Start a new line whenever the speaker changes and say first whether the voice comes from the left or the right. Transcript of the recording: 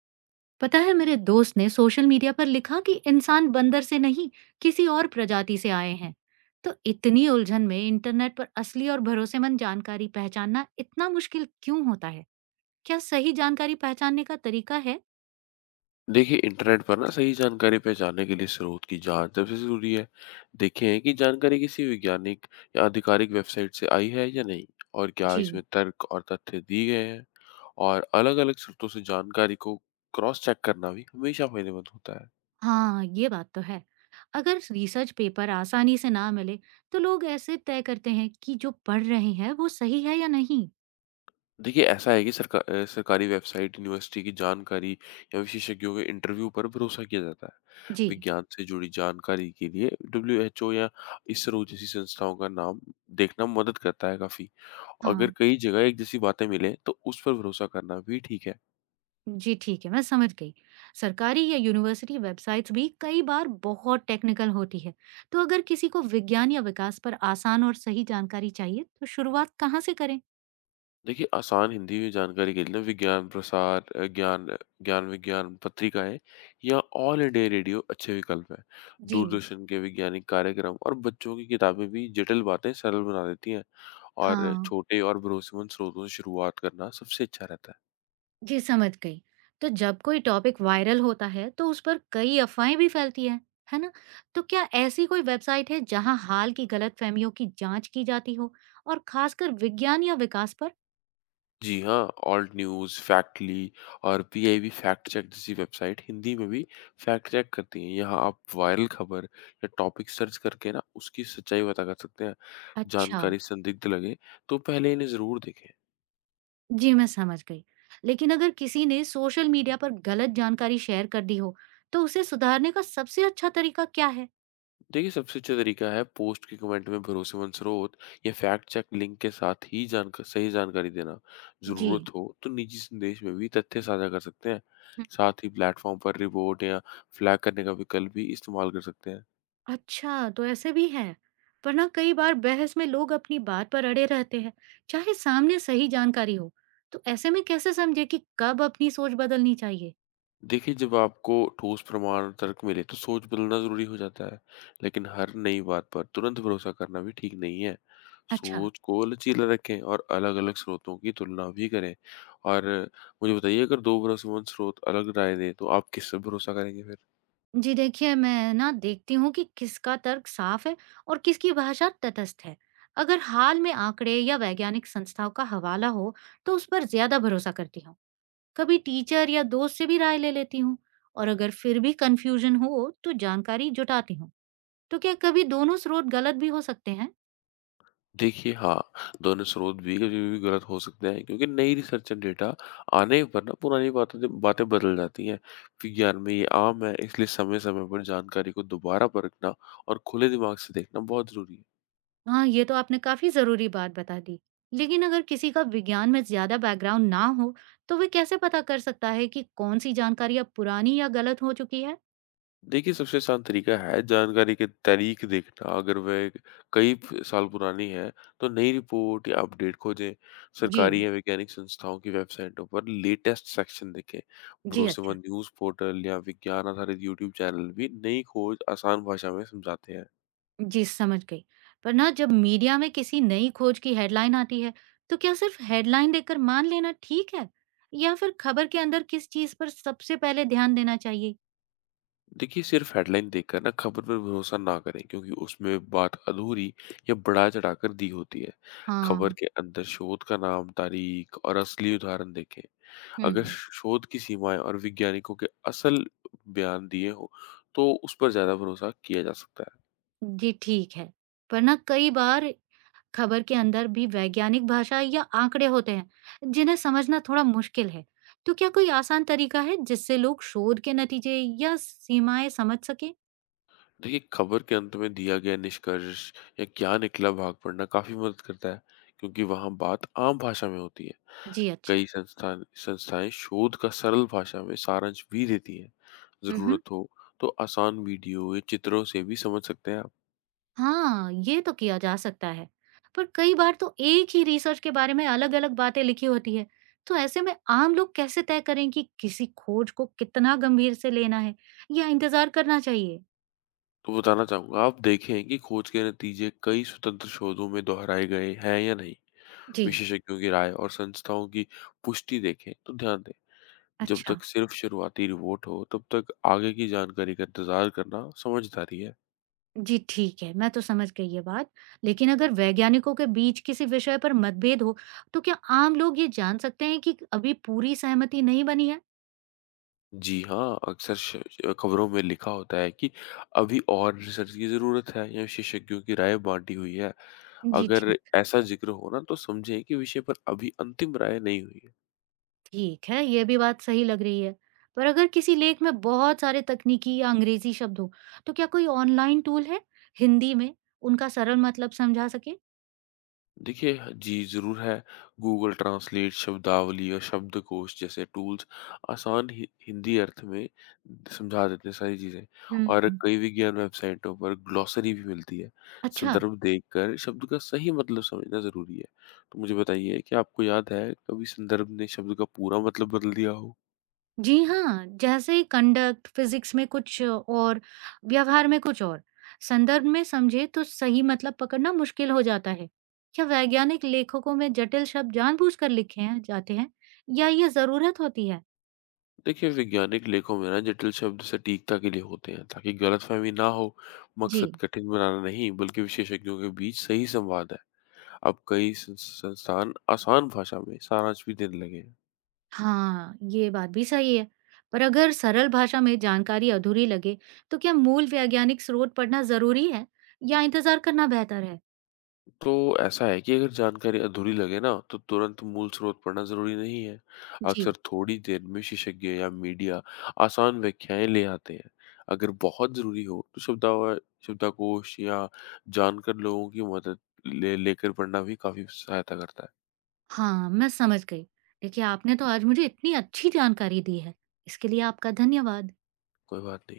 right: पता है, मेरे दोस्त ने सोशल मीडिया पर लिखा कि इंसान बंदर से नहीं किसी और प्रजाति से आए हैं। तो इतनी उलझन में इंटरनेट पर असली और भरोसेमंद जानकारी पहचानना इतना मुश्किल क्यों होता है। क्या सही जानकारी पहचानने का तरीका है?
left: देखिए, इंटरनेट पर ना सही जानकारी पहचानने के लिए स्रोत की जांच तो सबसे ज़रूरी है। देखें कि जानकारी किसी वैज्ञानिक या आधिकारिक वेबसाइट से आई है या नहीं और क्या
right: जी।
left: इसमें तर्क और तथ्य दिए गए हैं। और अलग-अलग स्रोतों से जानकारी को क्रॉस चेक करना भी हमेशा फ़ायदेमंद होता है।
right: हाँ ये बात तो है। अगर रिसर्च पेपर आसानी से ना मिले तो लोग ऐसे तय करते हैं कि जो पढ़ रहे हैं वो सही है या नहीं।
left: देखिए, ऐसा है कि सरकारी वेबसाइट, यूनिवर्सिटी की जानकारी या विशेषज्ञों के इंटरव्यू पर भरोसा किया जाता है।
right: जी।
left: विज्ञान से जुड़ी जानकारी के लिए डब्ल्यूएचओ या इसरो जैसी संस्थाओं का नाम देखना मदद करता है काफ़ी। अगर
right: हाँ।
left: कई जगह एक जैसी बातें मिलें तो उस पर भरोसा करना भी ठीक है।
right: जी ठीक है, मैं समझ गई। सरकारी या यूनिवर्सिटी वेबसाइट्स भी कई बार बहुत टेक्निकल होती है। तो अगर किसी को विज्ञान या विकास पर आसान और सही जानकारी चाहिए, तो शुरुआत कहाँ से करें?
left: देखिए आसान हिंदी में जानकारी के लिए ना विज्ञान प्रसार अ, ज्ञान ज्ञान विज्ञान पत्रिकाएँ या ऑल इंडिया रेडियो अच्छे विकल्प हैं।
right: जी।
left: दूरदर्शन के वैज्ञानिक कार्यक्रम और बच्चों की किताबें भी जटिल बातें सरल बना देती हैं। और
right: हाँ।
left: छोटे और भरोसेमंद स्रोतों से शुरुआत करना सबसे अच्छा रहता है।
right: जी समझ गई। तो जब कोई टॉपिक वायरल होता है, तो उस पर कई अफवाहें भी फैलती है ना? तो क्या ऐसी कोई वेबसाइट है जहाँ हाल की गलतफहमियों की जांच की जाती हो और खासकर विज्ञान या विकास पर?
left: जी हाँ, ऑल्ट न्यूज़, फैक्टली और पीआईबी फैक्ट चेक जैसी वेबसाइट हिंदी में भी फैक्ट चेक करती हैं। यहाँ आप वायरल खबर या टॉपिक सर्च करके ना उसकी सच्चाई पता कर सकते हैं।
right: अच्छा।
left: जानकारी संदिग्ध लगे तो पहले इन्हें ज़रूर देखें।
right: जी, मैं समझ गई। लेकिन अगर किसी ने सोशल मीडिया पर गलत जानकारी शेयर कर दी हो, तो उसे सुधारने का सबसे अच्छा तरीका क्या है?
left: देखिए सबसे अच्छा तरीका है पोस्ट के कमेंट में भरोसेमंद स्रोत या फैक्ट चेक लिंक के साथ ही जानक सही जानकारी देना।
right: जी।
left: ज़रूरत हो तो निजी संदेश में भी तथ्य साझा कर सकते हैं।
right: हम्म।
left: साथ ही प्लेटफॉर्म पर रिपोर्ट या फ्लैग करने का विकल्प भी इस्तेमाल कर सकते हैं।
right: अच्छा, तो ऐसे भी है। पर ना कई बार बहस में लोग अपनी बात पर अड़े रहते हैं, चाहे सामने सही जानकारी हो। तो ऐसे में कैसे समझे कि कब अपनी सोच बदलनी चाहिए?
left: देखिए, जब आपको ठोस प्रमाण तर्क मिले तो सोच बदलना ज़रूरी हो जाता है, लेकिन हर नई बात पर तुरंत भरोसा करना भी ठीक नहीं है।
right: अच्छा।
left: सोच को लचीला रखें और अलग-अलग स्रोतों की तुलना भी करें। और मुझे बताइए अगर 2 भरोसेमंद स्रोत अलग राय दें, तो आप किस पर भरोसा करेंगे फिर?
right: जी देखिए, मैं ना देखती हूँ कि किसका तर्क साफ है और किसकी भाषा तटस्थ है। अगर हाल में आंकड़े या वैज्ञानिक संस्थाओं का हवाला हो, तो उस पर ज़्यादा भरोसा करती हूँ। कभी टीचर या दोस्त से भी राय ले लेती हूँ और अगर फिर भी कन्फ्यूजन हो, तो जानकारी जुटाती हूँ। तो क्या कभी दोनों स्रोत गलत भी हो सकते हैं?
left: देखिए, हाँ, दोनों स्रोत भी कभी-भी गलत हो सकते हैं क्योंकि नई रिसर्च एंड डेटा आने पर ना पुरानी बातों से बातें बदल जाती हैं। विज्ञान में ये आम है, इसलिए समय-समय पर जानकारी को दोबारा परखना और खुले दिमाग से देखना बहुत ज़रूरी है।
right: हाँ, ये तो आपने काफ़ी ज़रूरी बात बता दी। लेकिन अगर किसी का विज्ञान में ज़्यादा बैकग्राउंड ना हो, तो वे कैसे पता कर सकता है कि कौन सी जानकारी अब पुरानी या गलत हो चुकी है?
left: देखिए, सबसे आसान तरीका है जानकारी की तारीख देखना। अगर वह कई प साल पुरानी है, तो नई रिपोर्ट या अपडेट खोजें।
right: जी।
left: सरकारी या वैज्ञानिक संस्थाओं की वेबसाइटों पर लेटेस्ट सेक्शन देखें।
right: जी, अच्छा।
left: भरोसेमंद न्यूज़ पोर्टल या विज्ञान आधारित यूट्यूब चैनल भी नई खोज आसान भाषा में समझाते हैं।
right: जी, समझ गई। पर ना जब मीडिया में किसी नई खोज की हेडलाइन आती है, तो क्या सिर्फ हेडलाइन देखकर मान लेना ठीक है? या फिर खबर के अंदर किस चीज़ पर सबसे पहले ध्यान देना चाहिए?
left: देखिए, सिर्फ हेडलाइन देखकर ना खबर पर भरोसा ना करें, क्योंकि उसमें बात अधूरी या बढ़ा-चढ़ाकर दी होती है। खबर
right: हाँ,
left: के अंदर शोध का नाम, तारीख और असली उदाहरण देखें। अगर
right: हुँ।
left: शोध की सीमाएं और वैज्ञानिकों के असल बयान दिए हो तो उस पर ज्यादा भरोसा किया जा सकता है।
right: जी, ठीक है। पर ना कई बार खबर के अंदर भी वैज्ञानिक भाषा या आंकड़े होते हैं, जिन्हें समझना थोड़ा मुश्किल है। तो क्या कोई आसान तरीका है जिससे लोग शोध के नतीजे या सीमाएँ समझ सकें?
left: देखिए खबर के अंत में दिया गया निष्कर्ष या क्या निकला भाग पढ़ना काफी मदद करता है, क्योंकि वहां बात आम भाषा में होती है।
right: जी, अच्छा।
left: कई संस्थान संस्थाएं शोध का सरल भाषा में सारांश भी देती हैं।
right: हम्म।
left: जरूरत हो तो आसान वीडियो या चित्रों से भी समझ सकते हैं आप।
right: हाँ, ये तो किया जा सकता है। पर कई बार तो एक ही रिसर्च के बारे में अलग-अलग बातें लिखी होती है। तो ऐसे में आम लोग कैसे तय करें कि किसी खोज को कितना गंभीर से लेना है या इंतजार करना चाहिए?
left: तो बताना चाहूंगा, आप देखें कि खोज के नतीजे कई स्वतंत्र शोधों में दोहराए गए हैं या नहीं।
right: जी।
left: विशेषज्ञों की राय और संस्थाओं की पुष्टि देखें तो ध्यान दें। जब
right: अच्छा,
left: तक सिर्फ शुरुआती रिपोर्ट हो तब तक आगे की जानकारी का इंतजार करना समझदारी है।
right: जी ठीक है, मैं तो समझ गई ये बात। लेकिन अगर वैज्ञानिकों के बीच किसी विषय पर मतभेद हो, तो क्या आम लोग ये जान सकते हैं कि अभी पूरी सहमति नहीं बनी है?
left: जी हाँ, अक्सर खबरों में लिखा होता है कि अभी और रिसर्च की जरूरत है या विशेषज्ञों की राय बांटी हुई है।
right: जी
left: अगर
right: ठीक।
left: ऐसा जिक्र हो ना तो समझें कि विषय पर अभी अंतिम राय नहीं हुई।
right: ठीक है, ये भी बात सही लग रही है। पर अगर किसी लेख में बहुत सारे तकनीकी या अंग्रेजी शब्द हो, तो क्या कोई ऑनलाइन टूल है हिंदी में उनका सरल मतलब समझा सके?
left: देखिए, जी ज़रूर है। गूगल ट्रांसलेट, शब्दावली और शब्दकोश जैसे टूल्स आसान हि हिंदी अर्थ में समझा देते हैं सारी चीज़ें।
right: हम्म।
left: और कई विज्ञान वेबसाइटों पर ग्लॉसरी भी मिलती है।
right: अच्छा,
left: संदर्भ देखकर शब्द का सही मतलब समझना ज़रूरी है। तो मुझे बताइए, क्या आपको याद है कभी संदर्भ ने शब्द का पूरा मतलब बदल दिया हो?
right: जी हाँ, जैसे कंडक्ट, फिजिक्स में कुछ और व्यवहार में कुछ और। संदर्भ में समझे तो सही मतलब पकड़ना मुश्किल हो जाता है। क्या वैज्ञानिक लेखकों में जटिल शब्द जानबूझकर लिखे हैं जाते हैं या ये जरूरत होती है?
left: देखिए, वैज्ञानिक लेखों में ना जटिल शब्द सटीकता के लिए होते हैं ताकि गलतफ़हमी ना हो। मकसद
right: जी
left: कठिन बनाना नहीं बल्कि विशेषज्ञों के बीच सही संवाद है। अब संस्थान आसान भाषा में सारांश भी देने लगे हैं।
right: हाँ, ये बात भी सही है। पर अगर सरल भाषा में जानकारी अधूरी लगे, तो क्या मूल वैज्ञानिक स्रोत पढ़ना ज़रूरी है या इंतज़ार करना बेहतर है?
left: तो ऐसा है कि अगर जानकारी अधूरी लगे ना तो तुरंत मूल स्रोत पढ़ना जरूरी नहीं है। अक्सर
right: जी
left: थोड़ी देर में विशेषज्ञ या मीडिया आसान व्याख्याएं ले आते हैं। अगर बहुत जरूरी हो तो शब्दावा शब्दकोश या जानकर लोगों की मदद ले लेकर पढ़ना भी काफी सहायता करता है।
right: हाँ, मैं समझ गई। देखिए, आपने तो आज मुझे इतनी अच्छी जानकारी दी है। इसके लिए आपका धन्यवाद।
left: कोई बात नहीं।